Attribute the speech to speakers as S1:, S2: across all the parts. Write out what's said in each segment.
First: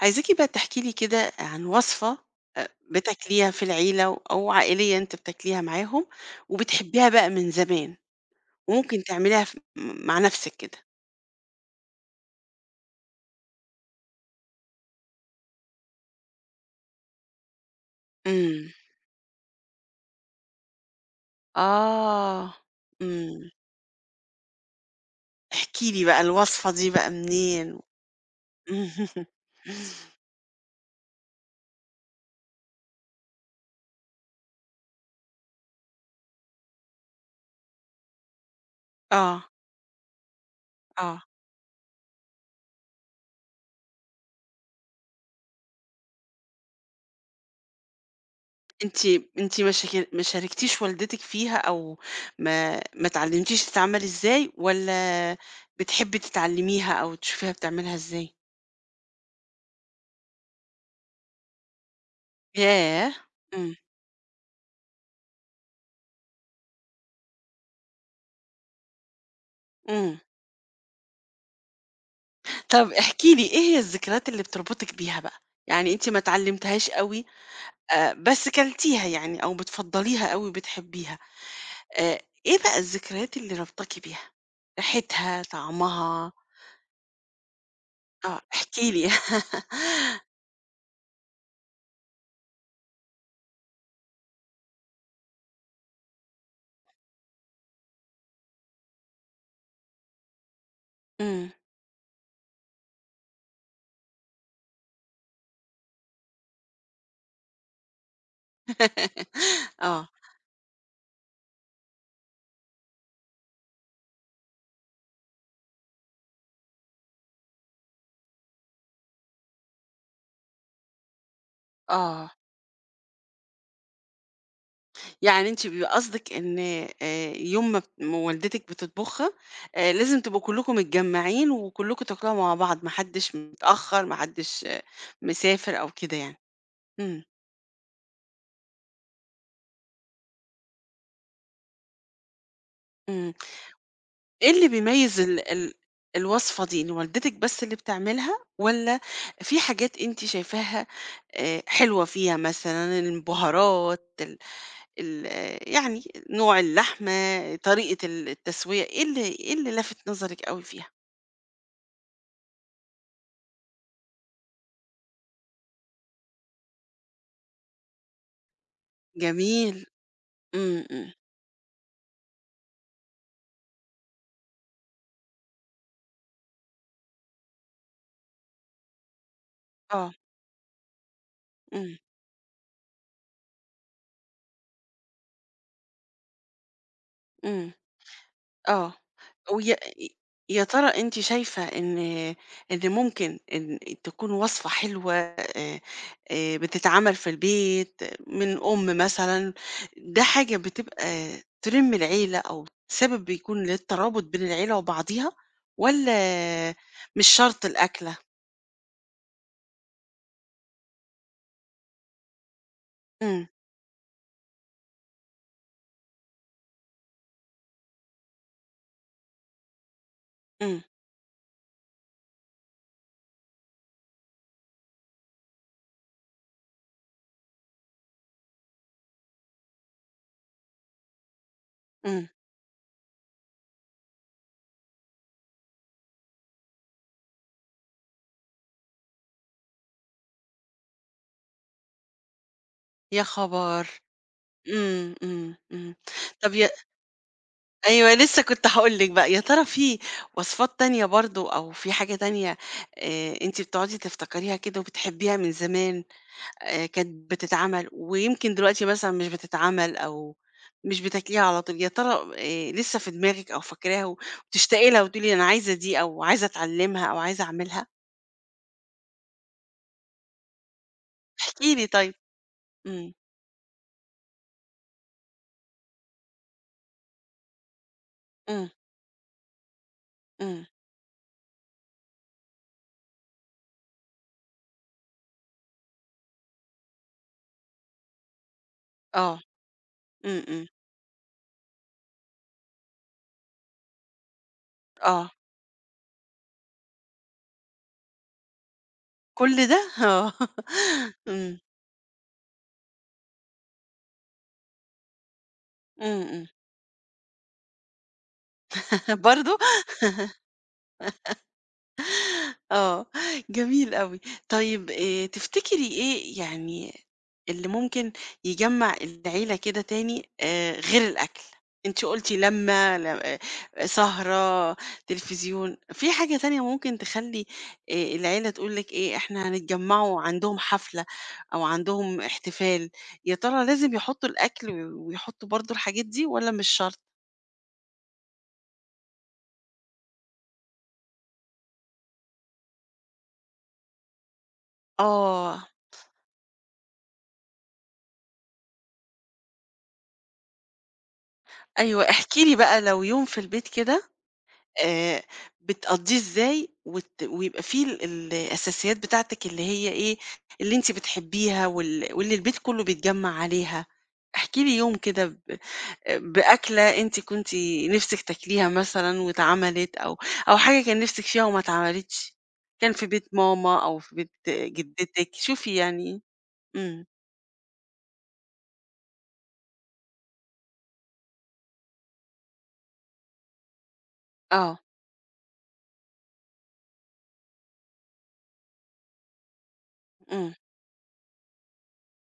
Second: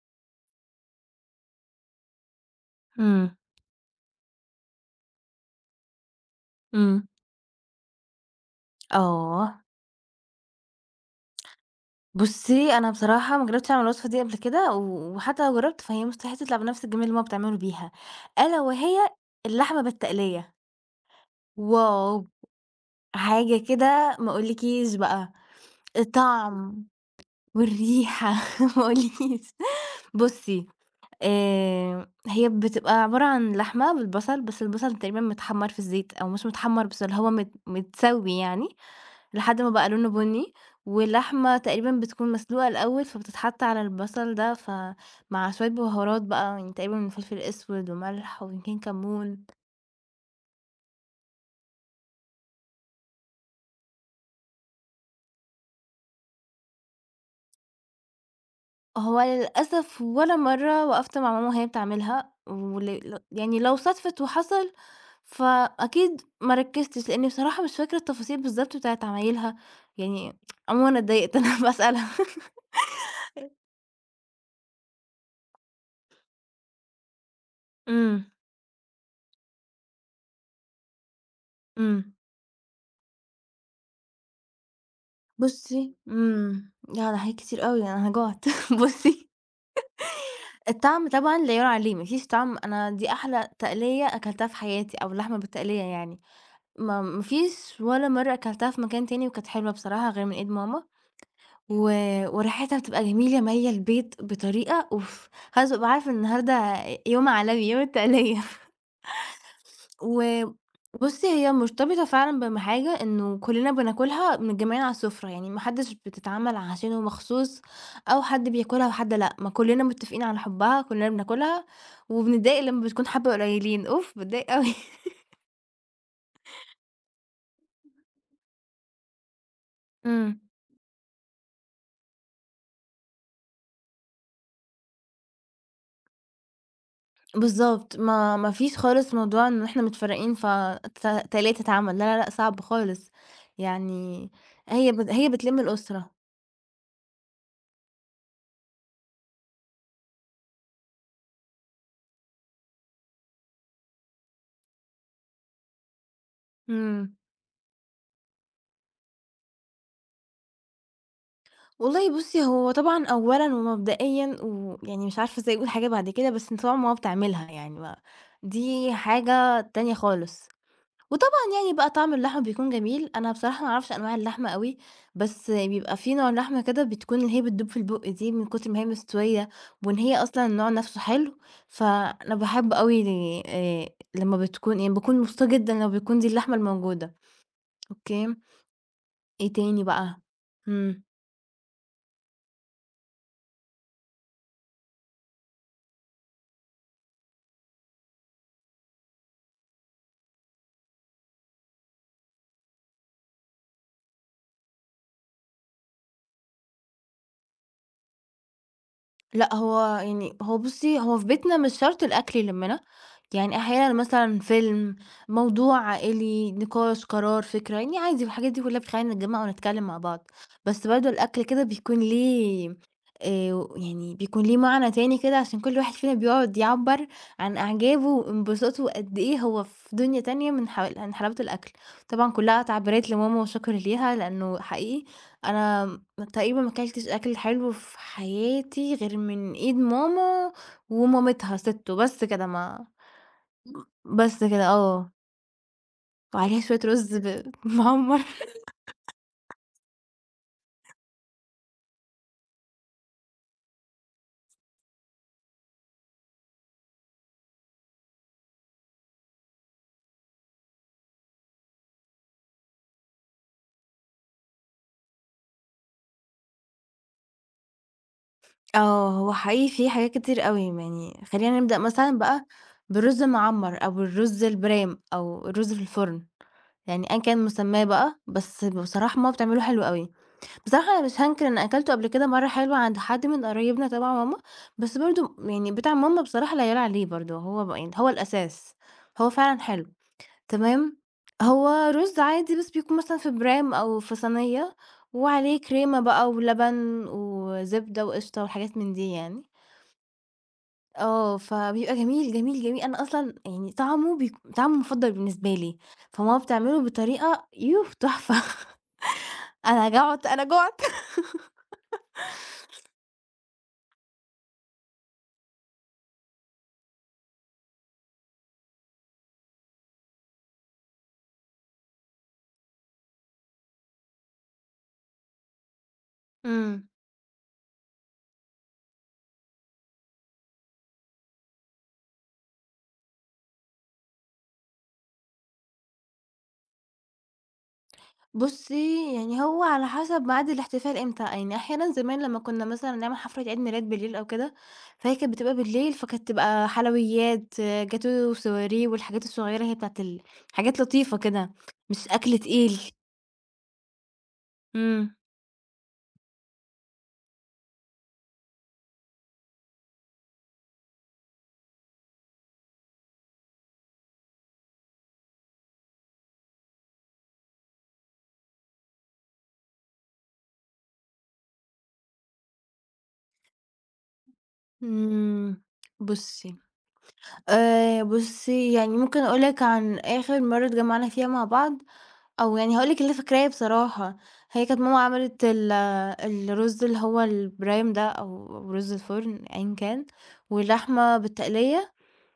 S1: عايزاكِ بقى تحكي لي كده عن وصفة
S2: إمم.
S1: بتاكليها في العيلة أو عائلية أنتِ بتاكليها معاهم،
S2: إمم.
S1: وبتحبيها بقى من زمان، وممكن تعمليها ف
S2: آه.
S1: م مع نَفْسِك كده.
S2: بُصّي أنا بصراحة ما جرّبتش أعمل الوصفة دي قبل كده، و وحتى لو جرّبت فهي مستحيل تطلع بنفس الجمال اللي هُم بتعمله بيها، ألا
S1: إمم.
S2: وهي اللحمة بالتقلية. واو!
S1: آه. إمم.
S2: حاجة كده ما أقولكيش بقى.
S1: احكي لي بقى الوصفة
S2: الطعم
S1: دي بقى منين؟
S2: والريحة ما أقولكيش. بُصّي، هي بتبقى عبارة عن لحمة بالبصل، بس البصل تقريبًا متحمّر في الزيت أو مش متحمّر بس اللي هو متسوي يعني
S1: آه،
S2: لحد ما بقى لونه بني،
S1: آه.
S2: واللحمة تقريبًا بتكون مسلوقة الأول، فبتتحط على البصل ده، فمع شوية بهارات بقى يعني تقريبًا من فلفل أسود وملح ويمكن
S1: أنتِ
S2: كمون.
S1: أنتِ ما شاركتيش والدتِك فيها أو ما اتعلمتيش تتعمل إزاي، والّا بتحبي تتعلميها أو تشوفيها بتعملها إزاي؟
S2: هو للأسف ولا مرّة وقفت مع ماما وهي بتعملها،
S1: ياه!
S2: يعني
S1: إمم.
S2: لو صادفت وحصل فأكيد ما ركّزتش، لإني بصراحة مش فاكرة التفاصيل بالضبط بتاعة عمايلها،
S1: إمم.
S2: يعني عمومًا أنا اتضايقت إن أنا باسألها.
S1: طب احكي لي إيه هي الذكريات اللي بتربطِك بيها بقى؟ يعني أنتِ ما اتعلمتيهاش أوي،
S2: إمم.
S1: بس كلتيها يعني أو بتفضّليها أوي بتحبيها،
S2: إمم.
S1: آآ، إيه بقى الذكريات اللي رابطاكِ بيها؟ ريحتها،
S2: بُصّي
S1: طعمها،
S2: ياه! ده حاجات كتير أوي، يعني أنا
S1: آه،
S2: جُعت.
S1: احكي لي.
S2: بُصّي، الطعم طبعًا لا يُعلى عليه، ما فيش طعم، أنا دي أحلى تقلية أكلتها في حياتي أو لحمة بالتقلية يعني، ما فيش ولا مرّة أكلتها في مكان تاني وكانت حلوة بصراحة غير من إيد ماما،
S1: إمم.
S2: و وريحتها بتبقى جميلة مالية البيت بطريقة، أوف! خلاص بابقى عارفة إن النهارده يوم عالمي، يوم التقلية.
S1: آه،
S2: و بُصّي، هي مرتبطة فعلًا بحاجة إنه كُلّنا بناكلها متجمّعين على السُفرة، يعني ما حدّش بتتعمل عشانه مخصوص أو حد بياكلها وحد لأ، ما كُلّنا متّفقين على حُبّها، كُلّنا بناكلها
S1: آه،
S2: وبنتضايق لمّا بتكون حبّة قليّلين، أوف باتضايق أوي.
S1: يعني أنتِ بيبقى قصدِك إن يوم ما والدتِك بتطبخها، لازم تبقوا
S2: إمم.
S1: كلّكم متجمّعين وكلّكم تاكلوها مع بعض، ما حدّش متأخّر، ما حدّش مسافر أو كده يعني. إمم،
S2: بالضبط، ما فيش خالص موضوع إن إحنا متفرّقين تلاقي تتعمل، لا، لا، لأ، صعب خالص،
S1: إمم.
S2: يعني
S1: إيه اللي بيميّز
S2: هي
S1: ال
S2: بتلِم
S1: ال
S2: الأسرة.
S1: الوصفة دي، إن والدتِك بس اللي بتعملها والّا في حاجات أنتِ شايفاها حلوة فيها مثلًا، البهارات ال ال آه، يعني نوع اللحمة،
S2: إمم.
S1: طريقة التسوية، إيه اللي لافت نظرِك أوي فيها؟
S2: والله بُصّي، هو طبعًا أولًا ومبدئيًا ويعني مش عارفة إزاي أقول حاجة بعد كده، بس طبعًا ماما بتعملها يعني، ما دي حاجة
S1: جميل.
S2: تانية خالص.
S1: إمم، إمم.
S2: وطبعًا يعني بقى طعم اللحمة بيكون جميل، أنا بصراحة ما أعرفش أنواع اللحمة أوي، بس بيبقى في نوع لحمة كده بتكون اللي هي بتدوب في البُق دي من كتر ما هي مستوية، وإن
S1: آه،
S2: هي أصلًا النوع نفسه حلو،
S1: إمم،
S2: فأنا باحب أوي آآ لمّا بتكون، يعني باكون مبسوطة جدًا لمّا بتكون دي اللحمة الموجودة.
S1: إمم.
S2: أوكي.
S1: آه.
S2: إيه
S1: ويا
S2: تاني بقى؟
S1: يا ترى
S2: إمم.
S1: أنتِ شايفة إن ممكن إن تكون وصفة حلوة، بتتعمل في البيت من أم مثلًا، ده حاجة بتبقى تلِم العيلة أو سبب بيكون للترابط بين العيلة وبعضيها، والّا مش شرط الأكلة؟
S2: لأ، هو يعني هو بُصّي، هو في بيتنا مش شرط الأكل يلمّنا،
S1: إمم،
S2: يعني أحيانًا مثلًا فيلم، موضوع عائلي، نقاش، قرار، فكرة، يعني عادي الحاجات دي كلّها بتخلّينا نتجمّع ونتكلّم مع بعض،
S1: إمم،
S2: بس برضه الأكل كده بيكون ليه، يعني بيكون ليه معنى تاني كده عشان كل واحد فينا بيقعد يعبّر عن إعجابه وانبساطه وقد إيه هو في دنيا تانية من حل من حلاوة الأكل،
S1: إمم،
S2: طبعًا كلّها تعبيرات لماما وشكر ليها لإنه حقيقي أنا تقريبًا ما كلتش أكل حلو في حياتي غير من إيد ماما ومامتها سِتّو، بس كده ما
S1: يا خبر!
S2: بس كده آه،
S1: إمم، إمم، إمم. طب
S2: وعليها
S1: ي
S2: شوية رز
S1: أيوه،
S2: معمّر.
S1: لسه كنت هاقول لِك بقى. يا ترى في وصفات تانية برضه أو في حاجة تانية أنتِ بتقعدي تفتكريها كده وبتحبيها من زمان، كانت بتتعمل ويمكن دلوقتي مثلًا مش بتتعمل أو مش بتاكليها على طول، يا ترى لسه في دماغِك أو فاكراها وبتشتاقي لها وتقولي أنا عايزة دي أو عايزة أتعلمها أو عايزة أعملها؟
S2: آه، هو حقيقي في حاجات كتير أوي يعني خلّينا
S1: احكي
S2: نبدأ
S1: لي طيب.
S2: مثلًا بقى
S1: إمم،
S2: بالرز المعمّر أو الرز البرام أو الرز في الفرن، يعني أيًا كان مسماه بقى، بس
S1: إمم،
S2: بصراحة ماما بتعمله حلو أوي.
S1: إمم،
S2: بصراحة أنا مش هانكر، أنا أكلته قبل كده مرة حلوة عند حد من قرايبنا تبع ماما، بس برضه يعني بتاع ماما بصراحة لا يعلى عليه برضه، هو ب يعني هو الأساس، هو
S1: آه،
S2: فعلًا حلو،
S1: إمم، إمم،
S2: تمام، هو رز عادي بس بيكون مثلًا في برام أو في صينية
S1: آه،
S2: وعليه كريمة بقى ولبن وزبدة وقشطة وحاجات من دي يعني،
S1: كل ده؟ آه،
S2: آه،
S1: إمم،
S2: فبيبقى جميل، جميل، جميل، أنا أصلًا يعني طعمه المفضل بالنسبة لي، فماما
S1: إمم،
S2: بتعمله بطريقة، يوه تحفة.
S1: إمم، برضه؟
S2: أنا جُعت، أنا جُعت.
S1: آه، جميل أوي. طيب، تفتكري إيه يعني اللي ممكن يجمّع العيلة كده تاني غير الأكل؟ أنتِ قُلتِ لمّة، ل سهرة، تلفزيون، في حاجة تانية
S2: إمم.
S1: ممكن تخلّي العيلة تقول لِك إيه، إحنا هنتجمّعوا عندهم حفلة أو عندهم احتفال، يا ترى لازم يحطّوا الأكل ويحطّوا برضه الحاجات دي والّا مش شرط؟
S2: بُصّي، يعني هو على حسب ميعاد الاحتفال إمتى، يعني أحيانًا زمان لمّا كنا مثلًا نعمل حفلة عيد ميلاد بالليل أو كده، فهي كانت بتبقى
S1: آه،
S2: بالليل، فكانت تبقى حلويات، آه، جاتو وسواريه والحاجات الصغيرة هي بتاعة حاجات لطيفة كده، مش
S1: أيوه،
S2: أكل
S1: احكي لي بقى
S2: تقيل.
S1: لو يوم في البيت كده،
S2: إمم.
S1: آآ بتقضّيه إزاي ويبقى فيه الأساسيات بتاعتِك اللي هي إيه، اللي أنتِ بتحبّيها واللي البيت كُلّه بيتجمّع عليها. احكي لي يوم كده بأكلة أنتِ كنتِ نِفْسِك تاكليها مثلًا واتعملِت أو أو حاجة كان نِفْسِك فيها وما اتعملِتش، كان في بيت ماما أو في بيت جدتِك،
S2: إمم،
S1: شوفي يعني.
S2: بُصّي،
S1: إمم.
S2: بُصّي يعني ممكن أقول لِك عن آخر مرة اتجمّعنا فيها مع بعض أو يعني هاقول لِك اللي أنا فاكراه بصراحة. هي
S1: آه.
S2: كانت ماما عملت ال الرز اللي هو البرايم ده أو رز الفرن أيًا كان،
S1: إمم.
S2: واللحمة بالتقلية،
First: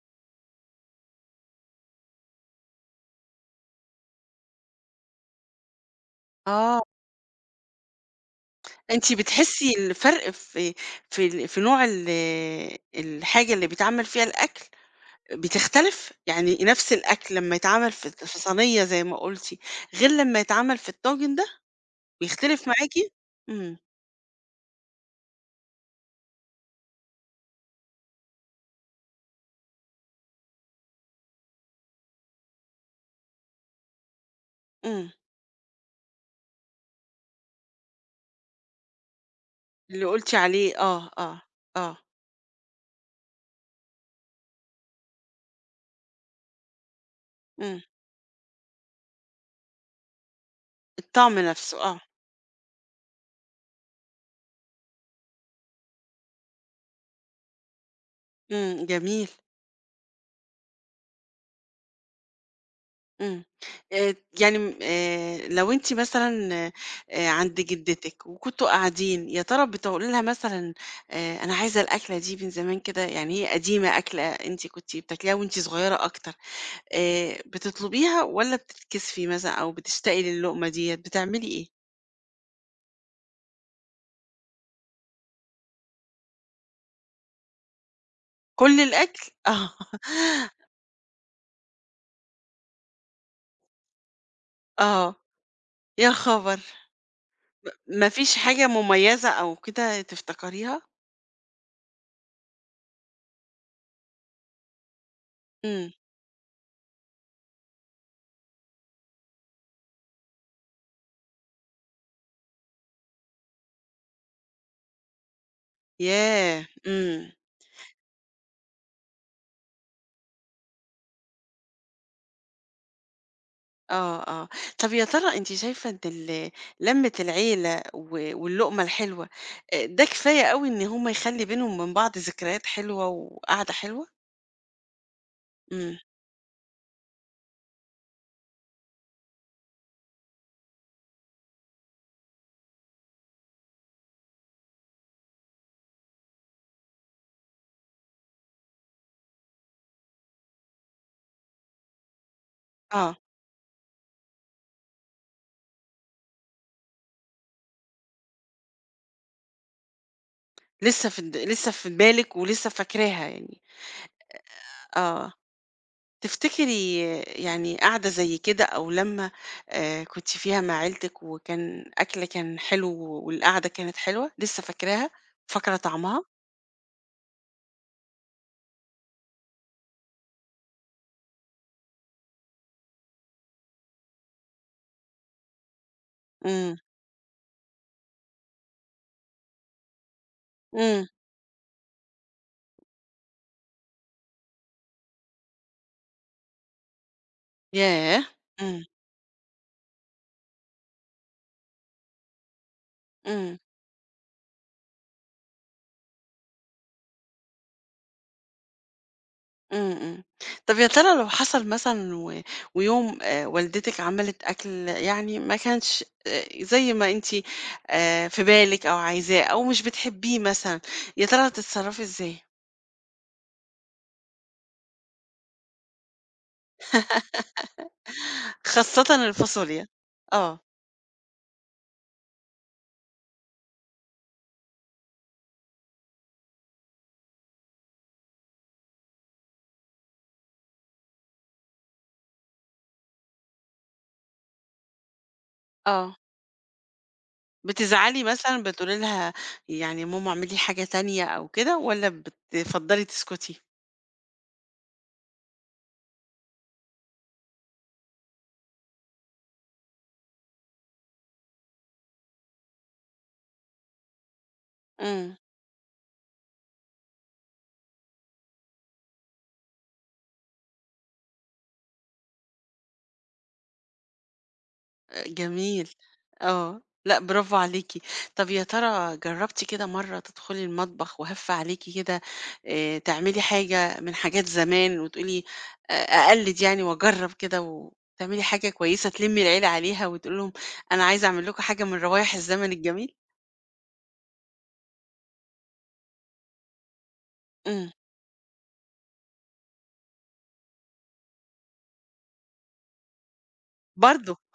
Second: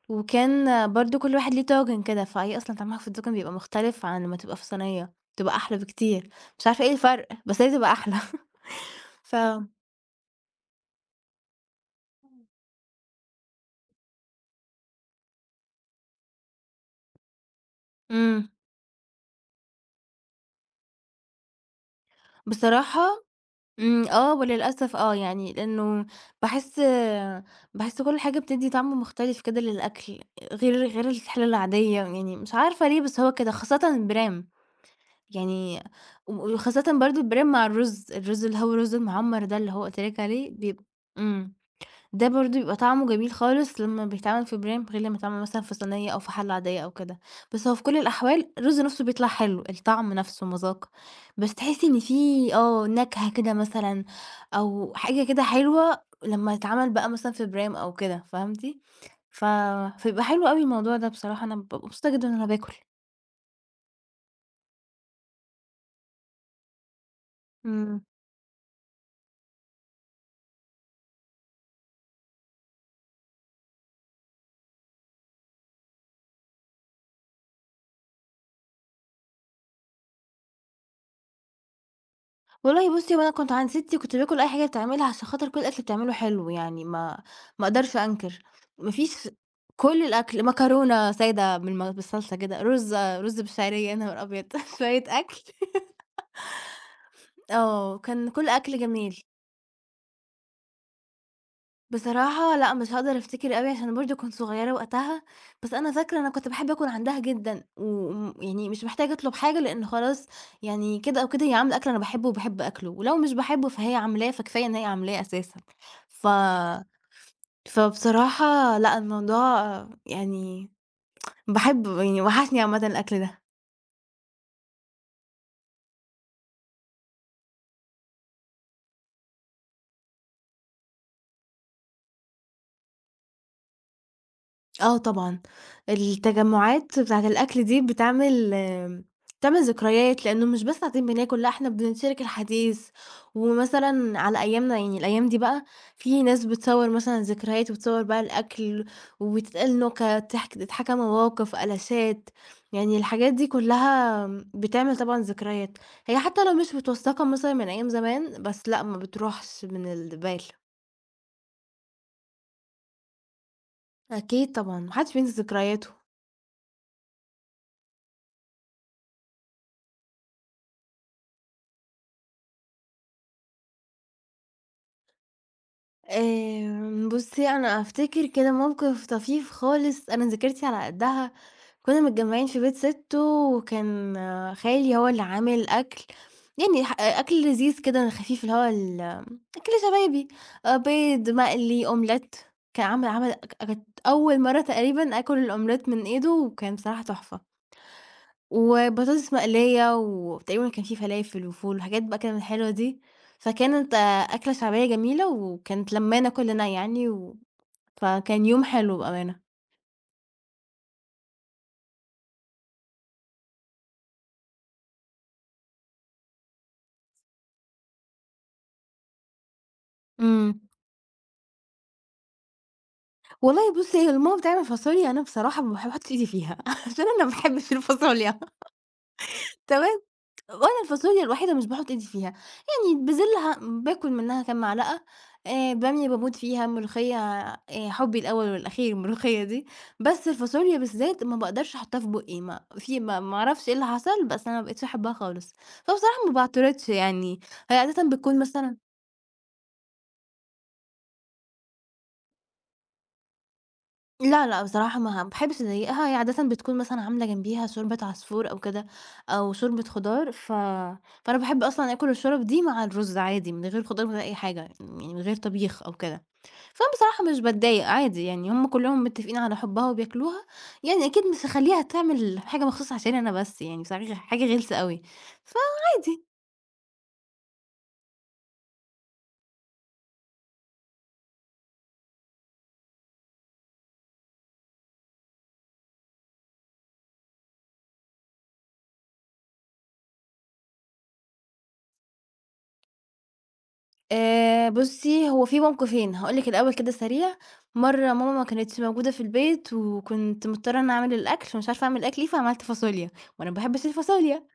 S2: وكان برضه كل واحد ليه طاجن كده، فهي أصلًا طعمها في الطاجن بيبقى مختلف عن لمّا تبقى في صينية، بتبقى أحلى بكتير، مش
S1: آه.
S2: عارفة إيه الفرق، بس هي بتبقى أحلى.
S1: أنتِ
S2: ف
S1: بتحسّي الفرق في نوع الحاجة اللي بيتعمل فيها الأكل؟ بتختلف؟ يعني نفس الأكل لمّا يتعمل في
S2: إمم،
S1: صينية زي ما قُلتِ، غير لمّا يتعمل في الطاجن ده، بيختلف معاكِ؟
S2: بصراحة
S1: إمم،
S2: إمم، آه، وللأسف يعني لأنه باحس، باحس كل حاجة بتدّي طعم مختلف كده للأكل، غير الحلة العادية، يعني مش عارفة ليه بس هو كده، خاصةً البرام،
S1: إمم،
S2: يعني و وخاصةً برضه البرام مع الرز، الرز اللي هو الرز المعمّر ده اللي هو قُلت
S1: اللي
S2: لِك
S1: قُلتِ
S2: عليه
S1: عليه آه، آه،
S2: إمم.
S1: آه،
S2: ده برضه بيبقى طعمه جميل خالص لمّا بيتعمل في برام، غير لمّا يتعمل مثلًا في صينية أو في حلة عادية أو كده، بس هو
S1: إمم،
S2: في كل الأحوال الرز نفسه بيطلع حلو، الطعم نفسه مذاق،
S1: الطعم
S2: بس
S1: نفسه
S2: تحسي
S1: آه،
S2: إن في آه نكهة كده مثلًا أو حاجة كده حلوة لمّا يتعمل بقى مثلًا في برام أو كده، فهمتِ؟
S1: إمم، جميل،
S2: ف فبيبقى حلو أوي الموضوع ده بصراحة، أنا بابقى مبسوطة جدًا وأنا باكل.
S1: إمم. آآ يعني م لو أنتِ مثلًا عند
S2: إمم.
S1: جدتِك وكنتم قاعدين، يا ترى بتقولي لها مثلًا أنا عايزة الأكلة دي من زمان كده، يعني هي قديمة أكلة أنتِ كنتِ بتاكليها وأنتِ صغيرة أكتر، بتطلبيها والّا بتتكسفي مثلًا أو بتشتاقي للقمة ديّة، بتعملي إيه؟
S2: والله بُصّي، هو أنا كنت عند ستي كنت باكل أي حاجة بتعملها عشان خاطر كل الأكل بتعمله حلو يعني، ما أقدرش أنكر،
S1: كل
S2: ما فيش،
S1: الأكل؟ آه،
S2: كل الأكل مكرونة سادة بالصلصة كده، رُز بالشعرية، يا نهار أبيض! شوية
S1: آه،
S2: أكل،
S1: يا خبر!
S2: آه،
S1: ما
S2: كان
S1: فيش
S2: كل
S1: حاجة
S2: أكل جميل.
S1: مميزة أو كده تفتكريها؟
S2: بصراحة لأ، مش هاقدر أفتكر أوي عشان برضه كنت صغيرة وقتها، بس
S1: إمم،
S2: أنا فاكرة أنا كنت باحب آكل عندها جدًا، يعني مش محتاجة أطلب حاجة لإن خلاص، يعني كده أو كده هي عاملة أكل أنا باحبه وباحب آكله، ولو مش باحبه فهي عاملاه، فكفاية إن هي عاملاه أساسًا. ف
S1: ياه! إمم،
S2: فبصراحة لأ، الموضوع يعني باحب، يعني وحشني عامةً الأكل ده.
S1: آه، آه. طب يا ترى أنتِ شايفة إن لمّة العيلة واللقمة الحلوة، ده كفاية أوي إن هم يخلّي بينهم وبين بعض ذكريات حلوة وقعدة حلوة؟
S2: آه طبعًا،
S1: إمم،
S2: التجمُّعات بتاعة الأكل دي بتعمل بتعمل ذكريات، لإنه مش بس قاعدين بناكل، لأ إحنا بنشارك الحديث، ومثلًا على أيامنا يعني الأيام دي بقى في ناس بتصوّر مثلًا ذكريات، وتصوّر بقى الأكل، وتتقال نُكت، تتحكى مواقف، قلاشات، يعني
S1: آه،
S2: الحاجات دي كلّها بتعمل طبعًا ذكريات، هي حتى لو مش متوثّقة مثلًا من أيام زمان، بس لأ ما بتروحش من البال،
S1: لسه في د لسه في بالِك ولسه فاكراها يعني،
S2: أكيد طبعًا، ما حدش
S1: آه.
S2: بينسى ذكرياته.
S1: تفتكري يعني قعدة زي كده أو لمّة كنتِ فيها مع عيلتِك وكان أكل كان حلو والقعدة كانت حلوة، لسه فاكراها، فاكرة طعمها؟
S2: بُصّي، أنا أفتكر كده موقف طفيف خالص، أنا ذاكرتي على قدّها، كنا متجمّعين في بيت سِتّو، وكان آه، خالي هو اللي عامل أكل،
S1: إمم،
S2: يعني أكل لذيذ كده خفيف، اللي هو أكل شبابي،
S1: إمم،
S2: بيض مقلي، أومليت، كان عامل عمل ك كانت أول مرّة تقريبًا آكل الأومليت من إيده، وكان بصراحة تحفة.
S1: ياه! إمم،
S2: وبطاطس مقلية، وتقريبًا كان في فلافل وفول وحاجات بقى كده من الحلوة دي،
S1: إمم،
S2: فكانت أكلة شعبية جميلة، وكانت لمّانا كُلّنا يعني، و فكان يوم حلو بأمانة.
S1: إمم، إمم. طب يا ترى لو حصل مثلًا ويوم والدتِك عملت أكل يعني ما كانش زي ما أنتِ في بالِك أو عايزاه أو مش بتحبيه
S2: إمم.
S1: مثلًا، يا ترى هتتصرّفي إزاي؟
S2: والله بُصّي، هي لمّا ماما بتعمل فاصوليا أنا بصراحة ما باحبش أحُط إيدي فيها، عشان أنا ما باحبش الفاصوليا.
S1: خاصةً الفاصوليا.
S2: تمام؟
S1: آه،
S2: وأنا الفاصوليا الوحيدة مش باحُط إيدي فيها، يعني بازلها باكل منها كام معلقة، بامية باموت فيها، ملوخية، حُبّي الأول والأخير الملوخية دي، بس الفاصوليا بالذات ما باقدرش أحُطّها في بُقّي، ما في ما ما أعرفش إيه اللي حصل، بس أنا ما بقيتش أحبّها خالص،
S1: آه.
S2: فبصراحة ما باعترضش يعني. هي عادةً
S1: بتزعلي
S2: بتكون
S1: مثلًا
S2: مثلًا
S1: بتقولي لها يعني ماما اعملي حاجة تانية أو كده والّا بتفضّلي تسكتي؟
S2: لا، لأ، بصراحة ما باحبش أضايقها، هي عادةً بتكون مثلًا عاملة جنبيها شوربة عصفور أو كده، أو شوربة خضار. فأنا باحب أصلًا آكل الشورَب دي مع الرز عادي، من غير خضار، من غير أي حاجة، يعني من
S1: إمم.
S2: غير طبيخ أو كده، فأنا بصراحة مش باتضايق عادي يعني، هُم كلّهم متّفقين على حُبّها وبياكلوها، يعني أكيد مش هاخلّيها تعمل حاجة مخصوص عشان أنا بس يعني، بصراحة حاجة غِلسة أوي،
S1: جميل،
S2: فعادي.
S1: آه، لأ برافو عليكِ. طب يا ترى جرّبتِ كده مرّة تدخلي المطبخ وهَف عليكِ كده، تعملي حاجة من حاجات زمان وتقولي أقلّد يعني وأجرّب كده وتعملي حاجة كويسة تلمّي العيلة عليها وتقولي لهم أنا عايزة أعمل لكم حاجة من روايح الزمن الجميل؟
S2: بُصّي، هو في موقفين، هاقول لِك الأول كده سريع.
S1: إمم.
S2: مرّة ماما ما كانتش موجودة في البيت وكنت مضطرة إنّي أعمل الأكل ومش عارفة أعمل أكل إيه، فعملت فاصوليا وأنا ما باحبش
S1: برضه!
S2: الفاصوليا،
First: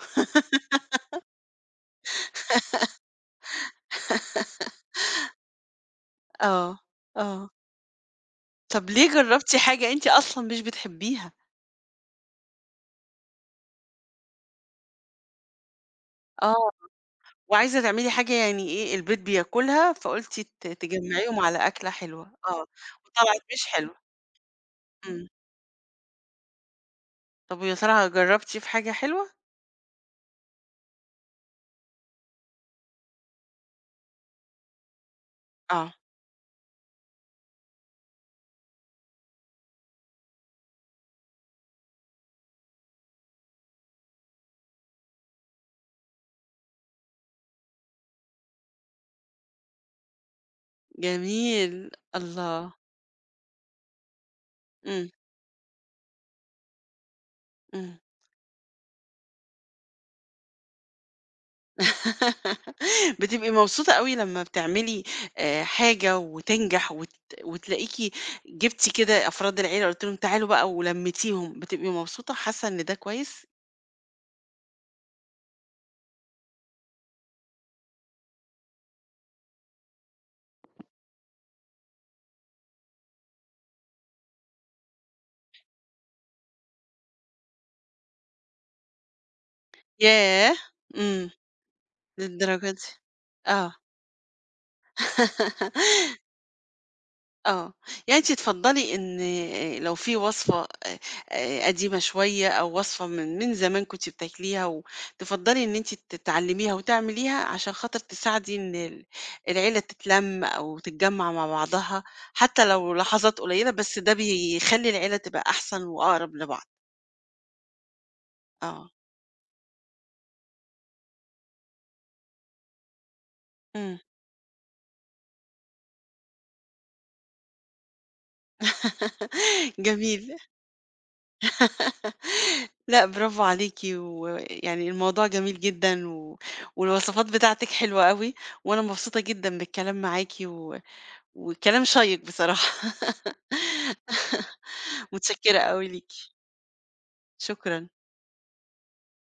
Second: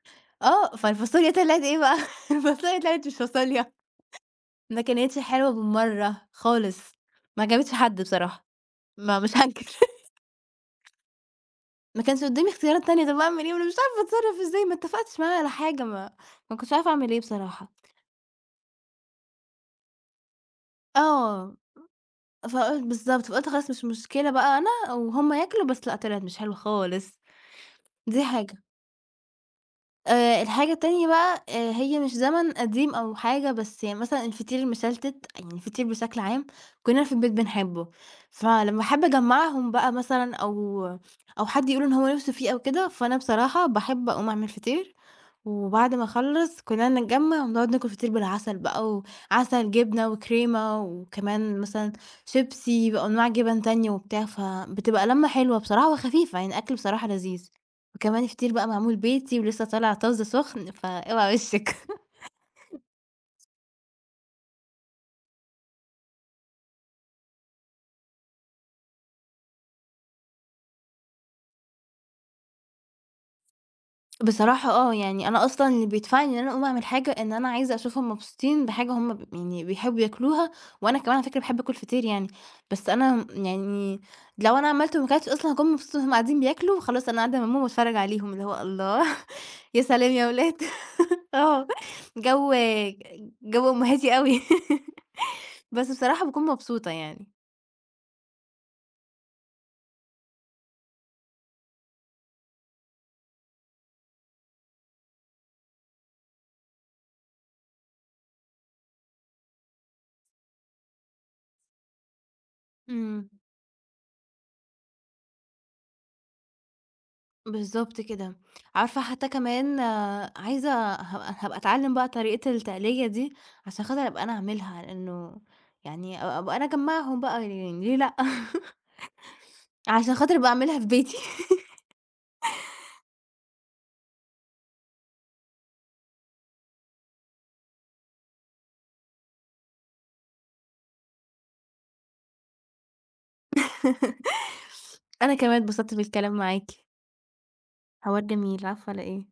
S2: آه، فالفاصوليا طلعت إيه بقى، الفاصوليا طلعت مش فاصوليا، ما كانتش حلوة بالمرّة خالص،
S1: آه،
S2: ما
S1: آه.
S2: عجبتش حد بصراحة.
S1: طب ليه
S2: ما مش
S1: جرّبتِ
S2: هانكر،
S1: حاجة أنتِ أصلًا مش بتحبيها؟
S2: ما كانش قدّامي اختيارات تانية، طب أعمل إيه، ما أنا مش عارفة أتصرّف إزاي، ما اتفقتش معاه على حاجة، ما
S1: آه،
S2: ما كنتش عارفة أعمل إيه بصراحة.
S1: وعايزة تعملي حاجة يعني إيه البيت بياكلها، فقُلتِ تجمّعيهم
S2: آه.
S1: على أكلة حلوة، آه،
S2: فقُلت بالضبط،
S1: وطلعت
S2: فقُلت
S1: مش
S2: خلاص مش
S1: حلوة،
S2: مشكلة بقى أنا
S1: إمم،
S2: وهُم ياكلوا، بس لأ طلعت مش حلوة خالص.
S1: طب ويا ترى
S2: دي
S1: جرّبتِ
S2: حاجة.
S1: في حاجة حلوة؟
S2: الحاجة التانية بقى، هي مش زمن قديم أو حاجة، بس يعني مثلًا الفطير المشلتت، يعني الفطير
S1: آه،
S2: بشكل عام كُلّنا في البيت بنحبه، فلمّا أحب أجمّعهم بقى مثلًا، أو حد يقول إن هو نِفْسه فيه أو كده، فأنا بصراحة باحب أقوم أعمل فطير وبعد ما أخلّص كُنّا نتجمّع ونقعد ناكل فطير بالعسل بقى وعسل، جبنة وكريمة وكمان
S1: جميل،
S2: مثلًا
S1: الله!
S2: شيبسي بأنواع جِبَن تانية وبتاع، فبتبقى
S1: إمم،
S2: لمّة حلوة بصراحة وخفيفة، يعني أكل بصراحة لذيذ.
S1: إمم.
S2: وكمان الفطير بقى معمول بيتي ولسه طالع طازة سُخن، فاوعى وشِّك.
S1: بتبقي مبسوطة أوي لمّا بتعملي حاجة وتنجح وتلاقيكِ جِبتِ كده أفراد العيلة قُلتِ لهم تعالوا بقى ولمّيتيهم، بتبقي مبسوطة، حاسة إن ده كويس؟
S2: بصراحة آه، يعني أنا أصلًا اللي بيدفعني إن أنا أقوم أعمل حاجة إن أنا عايزة أشوفهم مبسوطين بحاجة هم يعني بيحبوا ياكلوها، وأنا كمان على فكرة باحب آكل فطير يعني، بس أنا يعني لو أنا عملته وما كلتش أصلًا هاكون مبسوطة وهُم قاعدين بياكلوا، خلاص أنا قاعدة ملمومة باتفرج عليهم، اللي هو الله يا سلام يا
S1: ياه!
S2: ولاد.
S1: إمم.
S2: آه، جو
S1: للدرجة دي!
S2: جو
S1: آه.
S2: أمهاتي أوي. بس بصراحة باكون مبسوطة يعني.
S1: آه. يعني أنتِ تفضّلي إن لو في وصفة قديمة شوية أو وصفة من زمان كنتِ بتاكليها وتفضّلي إن أنتِ تتعلّميها وتعمليها عشان خاطر تساعدي إن العيلة تتلَم أو تتجمّع مع بعضها، حتّى لو
S2: إمم.
S1: لحظات قليّلة، بس ده بيخلّي العيلة تبقى أحسن وأقرب لبعض.
S2: بالضبط كده.
S1: آه.
S2: عارفة حتى كمان آه، عايزة هابقى أتعلّم بقى طريقة التقلية دي، عشان
S1: إمم.
S2: خاطر أبقى أنا أعملها، لإنه يعني أبقى أنا أجمّعهم بقى، يعني ليه لأ؟ عشان
S1: جميل.
S2: خاطر أبقى أعملها في بيتي.
S1: لأ برافو عليكِ، ويعني الموضوع جميل جدًا والوصفات بتاعتِك حلوة أوي، وأنا مبسوطة جدًا بالكلام معاكِ وكلام شيّق بصراحة.
S2: أنا
S1: متشكرة
S2: كمان
S1: أوي
S2: اتبسطت
S1: ليكِ،
S2: بالكلام معاكِ،
S1: شكرًا.
S2: حوار جميل، عفوا على إيه.